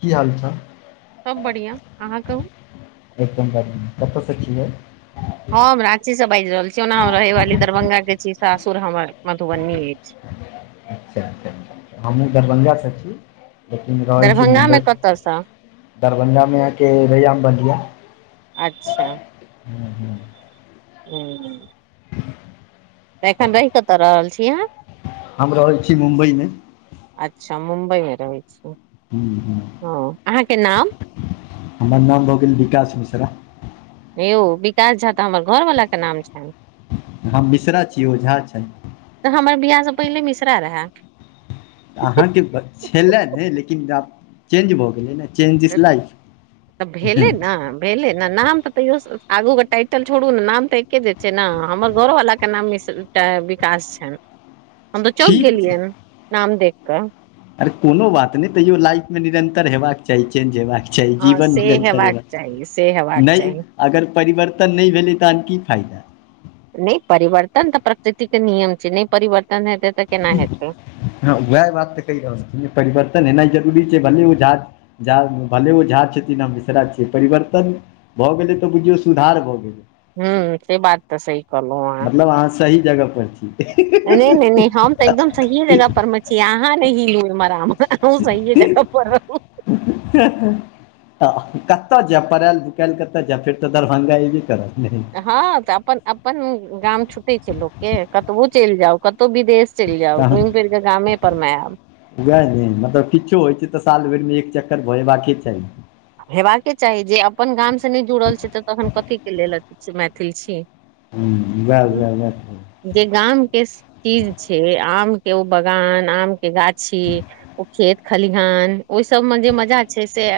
की हाल चाल सब बढ़िआ अहाँ कहूँ एकदम बढियाँ कतऽसँ छियै हम राँची स बाजि रहल छी ओना हम रहै वाली दरभंगा के छी सासुर हमर मधुबनी अछि अच्छा अच्छा हमहूँ दरभंगासँ छी लेकिन रहै छी दरभंगा मे मुम्बैइ कतयसँ दरभंगा मे आके रैयाम बधिया अच्छा हूँ तऽ एखन रहि कतऽ रहल छी अहाँ हम रहय छी मुम्बई मे अच्छा मुम्बइ मे रहै छी हूँ हूँ हँ अहाँके नाम हमर नाम भऽ गेल विकास मिश्रा हे यौ विकास झा तऽ हमर घरवला के नाम छनि हम मिश्रा छीय ओ झा छैत हमर बियाह स पहिले मिश्रा रहए अहाँके छेलए ने लेकिन आब चेंज भऽ गेलै ने चेंजिस लाइफ तऽ भेलै ने भेलै न नाम तऽ तैयो आगू के टाइटल छोड़ू न नाम तऽ एके जे छै न हमर घरोवाला के नाम मिश्र टए विकास छैन हम तऽ चौक ठीक गेलियनि नाम देख कऽ आरे कोनो बात नै तैयो लाइफ मे निरंतर हेबाक चाही चेंज हेबाक चाही छै हँ जीवन से निरंतर हेबाक चाही से हेबाक नै चाही अगर परिवर्तन नै भेलै तहन की फायदा नै परिवर्तन तऽ प्रकृतिके नियम छै नै परिवर्तन हेतै तऽ केना हेतै हँ उएह बात तऽ कहि रहल छी परिवर्तन एना जरूरी छै भले उ झा झा भले ओ झा छथिन हम मिसरा छियै परिवर्तन भऽ गेलै तऽ बुझियौ सुधार भऽ गेलै। हूँ से बात तऽ सही कहलौं आहाँ मतलब अहाँ सही जगह पर छी नै नै नै हम तऽ एकदम सही जगह पर मे छी आहाँ नै हिलु इमहर आमहर [unintelligible] सहीये जगह पर रहू [inaudible] कतय जायब पड़ायल भुखायल कतय जायब फेर तऽ दरभंगा य ई बे करब ने। हँ तऽ अपन गाम छुटे छैय लोकके कतौ चलि जाउ कतहु विदेश। चलि जाउ घुमि फिर कऽ गामे पर मेआएब। वएह ने मतलब किछो होइ छैय तऽ साल भरिमे एक चक्कर भऽय जबाक चाहि। हेबाके चाही जे अपन गाम से नहि जुड़ल छि तऽ तखन कथीके लेल मैथिल अछि। ह वेह-वेह -वेह जे गामके चीज छैय आम के ओ बगान आम के गाछी ओ खेत खलिहान ओहि सबमे जे मजा छैय से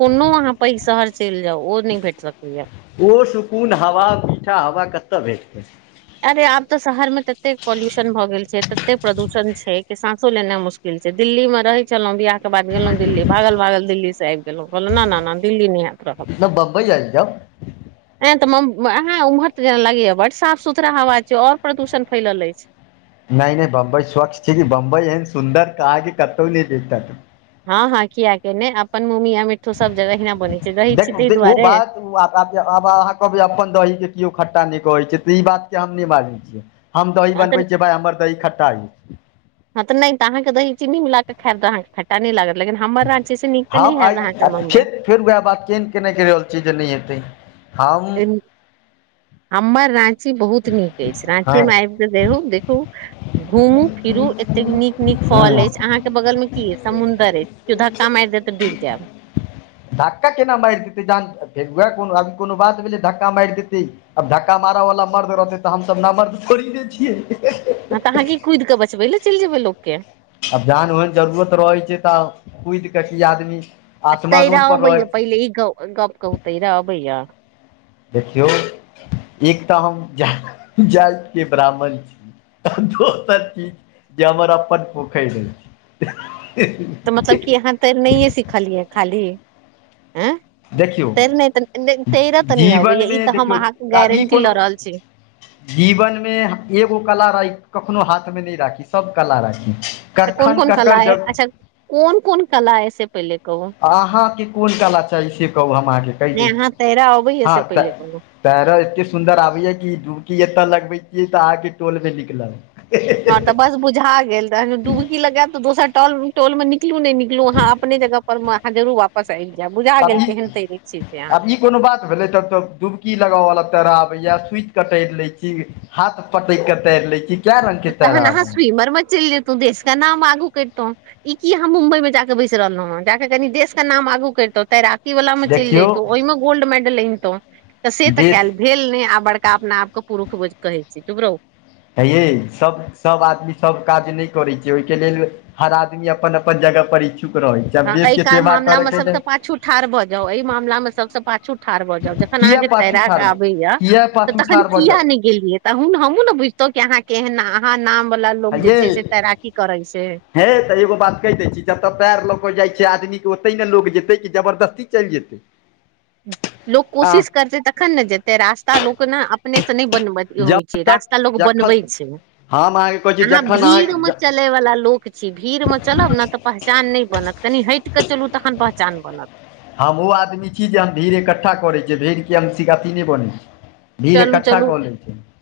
कोनो अहाँ पैघ शहर चलि जाउ ओ नहि भेट सकैए। ओ सुकून हवा मीठा हवा कतय भेटत अरे आब तऽ शहर में ततेक पॉल्यूशन भऽ गेल छैय तते प्रदूषण छैय कि सााँसो लेनाइ मुशकिल दिल्ली मे रहै छलहुँ बियाह बाद गेलहुँ दिल्ली भागल भागल दिल्ली से आबि गेलहुँ कहलहुँ नहि नहि दिल्लीमे नहि आब रहब। वहि आयबजाउ। ए तऽआहा उमहर से अलियै बर साफ सुथरा हवा छय और प्रदूषण फैलल अछि। नहि नहि बम्बई स्वच्छ छैय कि बम्बई एहन सुन्दर अहाके कतहु नहि भेटत। हँ हँ किया के ने अपन मुंह मीया मिट्ठू सब जग एहिना देखु ओ बात ओ वापस आब अहाँ कहबै अपन दहीे केओ खट्टा नहि कहै छैय तऽ ई बात के हम नहि बाजै छि हम दही आ तऽ बनबै छियै भाइ हमर दही खट्टा छै ह त नहि त अहाँ के दही में चीनी मिलाक खाएब त आहाँ के खट्टा नहीं नहि लागत लेकिन हमर रांची से नीक तऽ हम नहि आइ होएत अहाँके मुम्बई। फेर फेर वएह बात चेन्नज केने कहि रहल छी जे नहि हेतै। हम हमर राची बहुत नीक छैय हँ राँची में आबेयक देखू देखू घूमू फिरू एतेक नीक नीक फॉल हँ अछि अहाँ के बगल मे की अछि। समुंदर अछि कयौ धका मारि देत तऽ डूईब जायब। धक्का केना मारि देतै जान फेर उएह को अभी कोनो बात भेलै धक्का मारि देतै। आब धक्का मारऽ वालला मर्द रहतै तऽ हम सब नमर्द थोड़ी न छियै। ँ तऽ कि कुईद कऽ छैल जैबै बचबै लेल लोकके। आब जान ओहन जरूरत रहै छैय तऽ कुईद कऽ की आदमी आ तैर आसमानो पर रहै आबेय छै पहिले इ कह गप कहूं तैर आबेय। देखियौ एक तऽ हम जाति के ब्राह्मण छी दोसर चीज जे हमर अपन पोखै अछि तऽ मतलब कि अहाँ तैरनइए सिखलियै खाली आय। देखियौ तैयब तऽ नहि अबैया ई जीवनमे तऽ देखियौ हम अहाँके आब ई गारंटी कोनो लऽ रहल छी। जीवनमे एगो कला नहीं राखी सब कखी सब कला राखी। तऽ कोन कखन ककर जरूर कोन कलाअछि से पहिने कहु अहाँके कोन कला चाही से कहू हम अहाँके कहि दै नहि छी अहाँ तैरऽ अबैया से हँ तै पहिले कहू तैर एते सुन्दर आबैया कि डुबकी एतय लगबे छियै तऽ अहके टोल भे निकलत। हँ हां-हां-हां तऽ बस बुझा गेल डुबकी लगाब तऽ दोसर टल टोल मे निकलु नहीं अहा अपने जगह पर जरुर वापस पसलि जाय बुझा आब गेल ई केहन तैरे छियै से आब अहाँ ई कोनो बात भेले तब तऽ डुबकी लगाब वाला तैर आबे या स्वच कटर ले छी हाथ पटैक क तैर लाइ छी कए रंग के तऽ तैरऽ तहन अहाँ आबैया स्विमर मे चल जेतौ देश का नाम आगु करतौ इ की अह मुम्बई मे जााके बैस रहलो हें जाकऽ कनि देश के नाम आगू करितौ तैर वला मे चइल देखियौ जतहुौ ओहि में गोल्ड मेडल अनतौं तऽ से तऽ देश केल भेल नय आ बड़का अपना आप के पुरुख कहै छी चुप रहु हैये सभ सभ आदमी सभ काज नय करैत छै ओहिके लेल हर आदमी अपन अपन जगह पर ई [inaudible] हँ ऐ काम मामला मे सबस पाछू ठाढ़ भऽ जाउ एहि मामला मे सबसँ पाछू ठाढ़ भऽ जाउ जखन अहाँ किया के पाछू तैराक ठाढ़ आबेया किया त पाछू तखन ठाढ़ भऽ किया जायब नइ गेलियै तन हमू ने बुझतौ क अहाँ केहन अहाँ नाम वाला लोकोग है जे यै छै से तैराकी करै छै हे तऽ एगो बात कहि दय छी जतय पैर लऽ के जाइ छ छै आदमी के ओते ने लोग जेतै कि जबरदस्ती चइल जेतै [inaudible] लोक कोशिश आ करतै तखन ने जेतै रास्ता लोक ने अपने से न बनबत होइ छै जब तक रास्ता लोग जखन बनबै छै हम अहाँके कहै छी अहाँ जखन भीड़ मे चल अहाँ चलय वला लोक छी भीड़ मे चलब ने तऽ पहचान नइ बनत कनि हट कऽ चलू तखन पहचान बनत हम ओ आदमी छी जे हम भीड़ इकठ्ठा करै छियै भीड़के हमशिक अथी नइ बनैत छै चलू चलू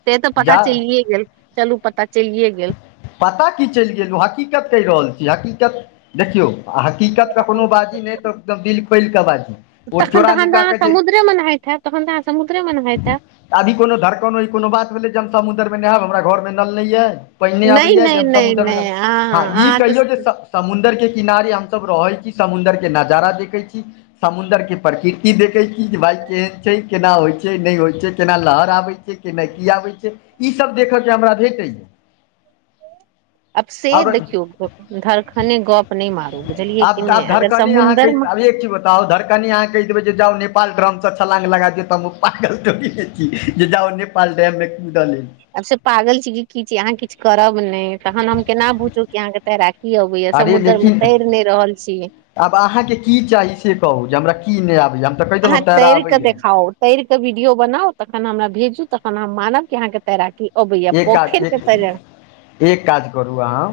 से तऽ पता जा चलिए गेल चलू पता चेलिए गेल पता की चइल गेलहुँ हकीकत कहि रहल छी हकीकत देखियौ हकीकतके कोनो बाजी नय तऽ एकदम दिल खोइल कऽ बाजी ओ तख तख चोरा तऽ नुका अहाँ के जे समुद्रे म नहाय होइत हब तखन त अहाँ समुद्रे म न होइत हैब अभी कोनो धड़कनो ई कोनो बात भेलै जे हम समुद्रमे नहायब हमरा घरमे नल नय यइ पइन ने नहि आबैया नहि ज नहि समुद्र मे नहि हँ अहाँ ई अहाँ तऽ कहियौ जे समुंद्र के किनारे हम सब रहे छी समुद्र के नजारा देखे छी समुद्र के प्रकृति देखै छी जे भाय केहन छै केना होइ छै नइ होइ छै केना लहर आबै छै केना की आबै छै ईसभ देखयके हमरा भेटैए अब से देखियौ धरखने गप नय मारु आब आब धड़कने अहाँ कह आब एक चीज बताओ छड़कने अहाँ केह देबै जाउ नेपाल्र डरम स छलांग लगा दिओ तऽ हम उ पागल थोड़ी न छी पाल डैममे कूद लेल आब से पागल छी कि कि अहाँ किछु करब नय तखन हम केना बुझू कि अहाँके तैरााकी अबैया अरे समुद्र मे लेकिन तैर नय रहल छी आब अहाँके की चाही से कहू जे हमरा की नइ आबैए हम तऽ कहि आहाँ देलहुँ तैरय तैरी क आबैए देखाउ तैर के वीडियो बनाउ तखन हमरा भेजू तखन हम मानब क अहाँ के तैराकी अबैया एक पोखरि काज के एक तैर एक काज करू अहाँ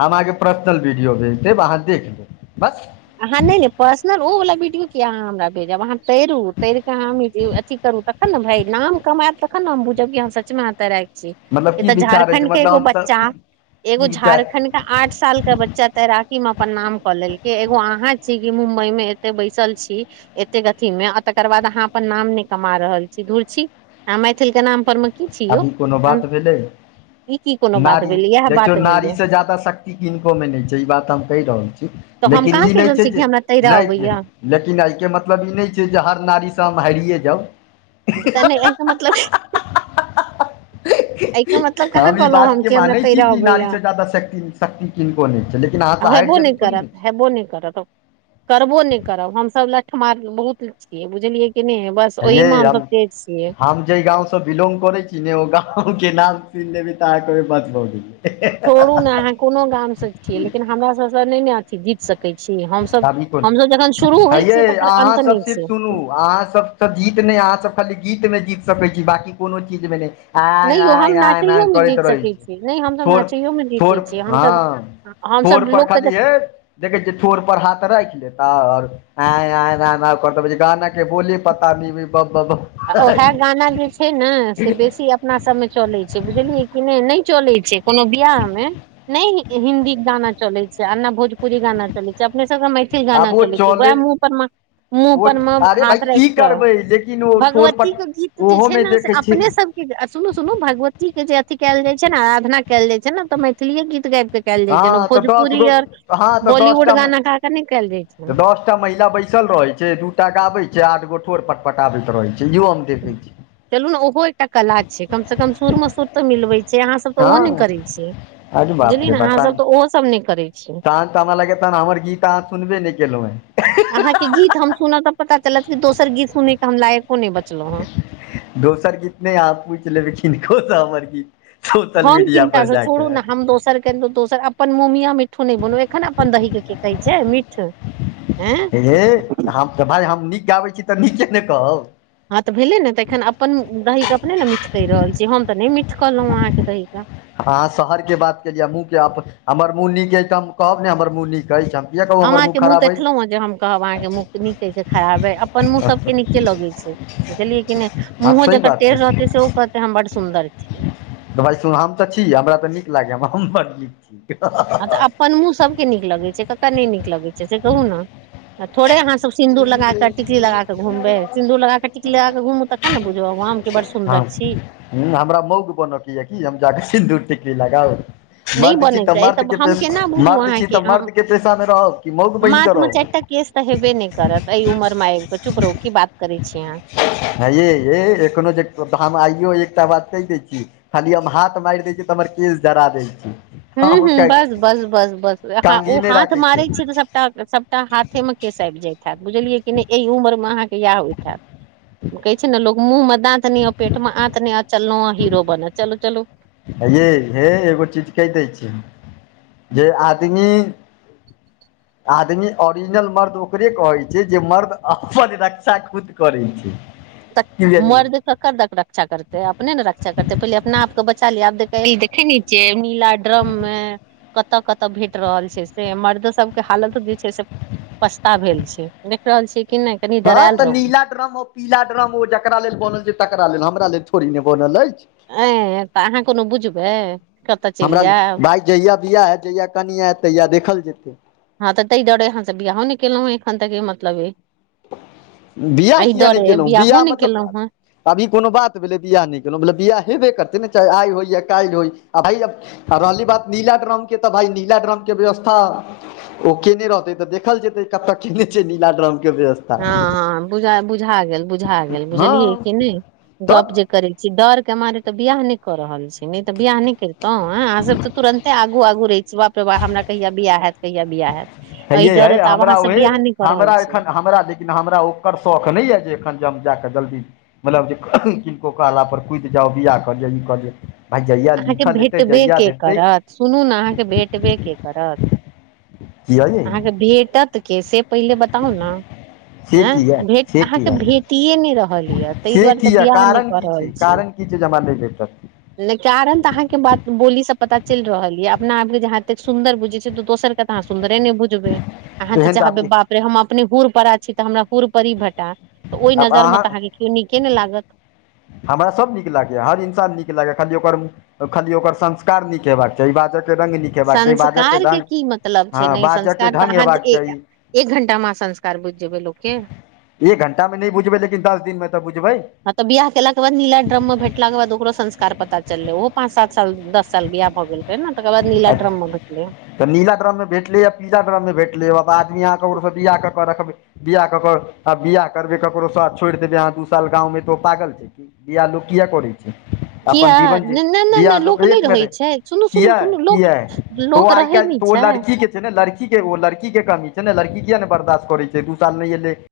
हम अहाँके पर्सनल वीडियो भेज देब अहाँ देख लेब बस अहाँ नय नय पर्सनल ओ वला वीडियो क अहाँ हमरा भेजब अहाँ तैरू तैरकेऽ हमी जे अथी करू तखन ने भाय नाम कमायत त खन न हम बुझब कि अहाँ सच तैयराक छी मतलब ए की तऽ विचार अछि झारखण्ड के मतलब एगो हमसभ बच्चा की एगो की विचार झारखण्ड आठ साल के बच्चा तैराकी मे अपन नाम कऽ लेलकै ए अहाँ छी कि मुम्बई में एते बैसल छी एतेक अथी मे आ तकर बाद अहाँ अपन नाम नैय कमा रहल छी धूुर छी आहा मैथिल के नाम पर मे। की छी आब यौ उ कोनो तहन बात भेलै। ई की कोनो बात नारी भेलेई देखियौ नारीसँ ज्यादा शक्ति किनकोमे नहि छै ई बात हम कहि रहल छी तऽ हम लेकिन। कहाँ ई कहि नैय रहल छैय छी कि जैय हमरा तैरऽ नै अबैया [inaudible] लेकिन एहिके मतलब ई नहि छैय जैय हर नारीसँ हम हैरिए जाउ। [inaudible] एस मतलब [inaudible] एहिके मतलब [unintelligible] कहाँ हम ई कहलहुँ बातके कि हमरा मानै छी तैरऽ कि अबैया नारीसँ जादा शक्ति शक्ति। किनको नहि छै लेकिन आ अहाँसँ हारि हेबो नहि जब थोड़े नैय करत छैय। हेबो नहि करत करबो नैच करब हमसभ लठ मार बहुत छियै बुझलियै कि नहि बस हे ओहिमे यै हमसभ। हम [unintelligible] हम जेहि गाँव से बिलौंग करै छिई ने ओ गाँव के नाम सुनि लेबै तऽ अहाँ कहबै बस भऽ गेलै। छोरू ने अहाँ कोनो गाम से छीयै लेकिन हमरा सबस नहि ने अथी जीत सकै। कहै छी हमसभ- आब ई कोन हमलोगजखन शुरू होइ छियै हयै तकर अहाँ अन्त सब नैय सिर्फ सुनू छैया। अहाँ सब। त जीत नैय अहाँ सब खाली गीत मे जीत सकै छी बाँकी कोनो चीज मे नैय। नहि यौ हम आंय-आंय-आंय नाचैयो मे करैत जीत रहै सकै छैय छी नहि हमसभ छोर नाचैयो मे छोर जीते छियै हमसभ हँ। ठोर हमसभ पर लोकके खाली जे हे देखै छियै ठोर पर हाथ खाइख लेताउ और। आंय-आंय न-न करतौ गाना के बोली पता न भ ब ब आ उएह गाना जे छैय ने से बेसी। अपना सबमे चलै छैय बुझलियै कि नै, नैह चलै छैय कोनो बियाह मे नैय। हिंन्दी गाना चलै छैय आ ना भोजपुरी गाना चलै छैय अपने सभ मैथिल। गाना आब ओ चलै छैय ब मुँ परमं मुँह ओ परमं अरे भाय हाथ रैख की क करबै लेकिन ओ ठोर भगवती पर के गीत जैय ओहो छैय मे न से देखै छी अपने सब। आ सुनु-सुनू भगवत्ती के जे अथी कैल जाय छैय न आराधना कैल जाय छैय ने तऽ मैथिलीयै गीत गैब के। कैल जाय हँ छैय नओ तऽ दस भोजपुरी गो हँ तऽ बॉलीवुड गाना गा क नहि कैल जाय छैय। एकटा महिला बैसल रहे छैय दू टा गाबे छैयआठ गो ठोर पट-पटाबैत रहे छैप इहो हम देखै छी। चलू न ओहो एकटा कला छैयकम स कम सुर मे सुर तऽ मिलबै। से अहाँसभ तऽ ओहो नहि हँ करै छियै अरे बाप बुझलियै रे ने बाप तहन अहाँसभ तऽ ओहोसभ नहि करै छिय। तऽ तहन हमरा लागैया तहन हमर गीत अहाँ सुनबे नैय केलऊ। हैं। अहाँ के गीत हम सुनब तऽ पता चलत कि दोसर गीत सुनै के हम लायको ने बचब। दोसर गीत नैय आहाँ पूछि ले लखीन खुद हमर गीत। सोशल हम मीडिया पर कीनकासँ छोड़ू जाकऽ ने हम दोसर के दोसर अपन मुँह मियां मिट्ठू। मिट्ठु नहि बनु एखन अपन दहीके कहै छैय मीठ है। हे हम तऽ भााय हम नीक गाबै छी तऽ नीके नैय कहब। हँ तऽ भेले ने तऽ एखन अपन दही के अपने नैय मिठ कहि रहल छी हम तऽ नैय मिठ कहलहुं अहाँके दही के। अहाँ शहर के बात केलियै मुँह के अप हमर मुँह नीक अछि तऽ हम कहब ने हमर मुँह नीक अइछ हम। किया कहू हम हमर अहाँके मुँह खराब अछि देखलहुँ है जे हम कहब अहाँके मुँह नीक अइ की खराब अपन मुँह सबके नीके लगै छैय। बुझलियै कि नैय हँ मुँहो सही जकर बात टेढ़ रहतै से ओ कहतै हम बड सुन्दर छि। भाई सब हम तऽ छी हमरा तऽ नीक लागय हम हम बड़ नीक छी। हँ तऽ अपन मुँह सबके नीक लगै छैय ककर नैय नीक लगै छै से कहू न। आ थोड़े अहाँ सब सिन्दूर लगा क टिकली लगा क घुमबै सिन्दूर लगााक टिकली लगा घुमू तऽ। ह ने बुझबऊ हम की बड्‌डसुन्दर छी। ह हमरा मौग बन के यए कि जे हम जाकऽ सिन्दूर टिकली लगाउ। नहि मर्द छी तऽ बनैके अइ मर्द के प हम केना बुझू मर्द छी तऽ अहाँके हम मर्द के पेशामे रहब की मौग बैन माथ क मे चारि रहब टा केस तऽ हेबे नैह करत एहि उमर मे आबि कऽ चुप रहु की बात करै छी अहाँ ह ये-ये एखनो जे हम आइयो एकटा बात कैह दै छी खाली हम हाथ मैर दै छी तऽ हमर केश झरा दै छी हुॅं हम हुॅं बस-बस-बस-बस अहाँ ओ काँघी नहि हाथ राखै छै मारै छी तऽ सबटा-सबटा हाथे में केस आबि जाइत हैत बुझलियै कि नै एहि उमर मे अहाँके इएह होइत हैत कहै छै ने लोक मुँह म दाँत नै पेट में आंत नैया चललौं हं हीरो बन चलू-चलू हेयै हे एगो चीज कैह दै छी जे आदमी [inaudible] आदमी ओरिजिनल मर्द ओकरे कहैत छै जे मर्द अपन रक्षा खुद करै छै। तऽ बुझलियै मर्द ककर तक रक्षा कर त अपने ने रक्षा करतै पहिले अपना आपके बचा लिया आब देख देखे न छियै नीला ड्रम मे कतऽ -कतऽ भेट रहल छै से मर्दो सबके हालत जे छै से पछता भेल छै देख रहल छीयै की नै हँ तऽ नीला ड्रम अ पीला ड्रम ओ जकरा लेल बनल छै तकरा लेल हमरा लेल थोड़ी ने बनल अछि ए तऽ अहाँ कुनु बुझबै कत चैल जेएब जहियआ बिआाह हेएत जहियआ कनिया ऐत तहिया देखल जेतै। हँ तऽ ताहि दुआरे यहाँ से बियाहो नै केलहुँ हं एखन तक मलब बिआाह किए नै केलहुँ बियाहो बिआाह नहि मतलब केलहुँ हें आब कुनो बात भेलै बियाह नै केलहुँ मतलब बियाह हेबे करतै ने चाहे आइ होय या काल्हि होय आ भाइब आ रहली बात नीला ड्रम के तऽ भाय नीला ड्रम के व्यवस्था। ओ केने रहतै तऽ देखल जेतै कतऽ केने छै नीलाड्रम के व्यवस्था। हँ हँ बुझ बुझा गेल बुझा गेल हँ बुझलियै कि नै गप तब जे करै। डर के मारे तऽ बियाह नै क रहल छी ने तऽ बियह ने कैरतौ ह अहा सब तऽ तुरन्ते आगू आगू रहे। सुबह प्रवाह हमरा कहिआ बिआाह हेएत कहिया बिआाह हेएत। ह यै है हमरा उहे रहल हमरा छी एखन हमरा दे लेकिन हमरा ओकर शौख नै यऽ जे एखन जे हम जाकऽ जल्दी मतलब जे किनको कहलापर कुइद जाउ बियाह कलीय जे ई कलिअ। अहाँके भेटबे के करत सुनू ने अहाँके भेटबे के कर करत किया यै अहाँके भेटत के से पहिले बताउ न से हँ किया भेट से अहाँके किया भेटिए नै रहल यए तै से दुआरे तऽ किया बियाह नै कारण कऽ की छै रहल छी। कारण की छै जे हमरा नै देखत नहि कारण तऽ अहाँ के बात बोली से पता चैल रहल ये अपना आप के जहा एतेक सुंन्दर बुझे छै त दोसर त तह सुन्दरे न बुझबै अहाँ तऽ एहन आब चाहबै बाप रे हम अपने। हुड़ पड़ा छी तऽ हमरा हर परी भेटा त ओय आब नजर में तऽ अहाँ अहाँके कियो नीके नै लागत। हमरा सभ नीक लागैए हर इन्सान नीक लागैए खाली ओकर। खाली ओकर संस्कार नीक हेबाक चाही बाजय के रंग नीक हेबाक चाही बाजऽके संस्कार के ढङ्ग की मतलब छै हँ ने बाजऽके संस्कार ढङ्ग तऽ हेबाक अहाँ चाही [unintelligible] एक घंटा म संस्कार बुइझ जेबै लोक के। एक घण्टामे नै बुझबै लेकिन दस दिनमे तऽ बुझबै हँ तऽ बियाह केलाक के ब नीला ड्रम मे भेटलाक बादकरो संस्कार पता। चलले ओहो पाँच सात साल दस साल बियाह भऽ गेल रहे ने तकर बाद नीला ड्रम में भेटले तऽ नीला ड्रममे भेटलै या पीला ड्रममे भेटलै आब आदमी अहाँके ककरो‌‌ स बिआह कऽ कऽ रखबै- बिआ कऽ कऽ आ बआाह करबै ककरो सरथ छोइड़ देबै अहाँ दू साल गाँवमे तऽ ओ पागल छै बियाह लोक किए कर अपन किया जीवन जे नहि नहि बिआाह नहि लोक नहि एकमे रहै छै सुनू सुनू सुनू किए लोक है तो लोक आइ रहै काल् नहि तो छै लड़की कितना ने लड़की के लड़की के कमी छै ने लड़की किया नय बर्दाश्त करै छै दू साल नय एलै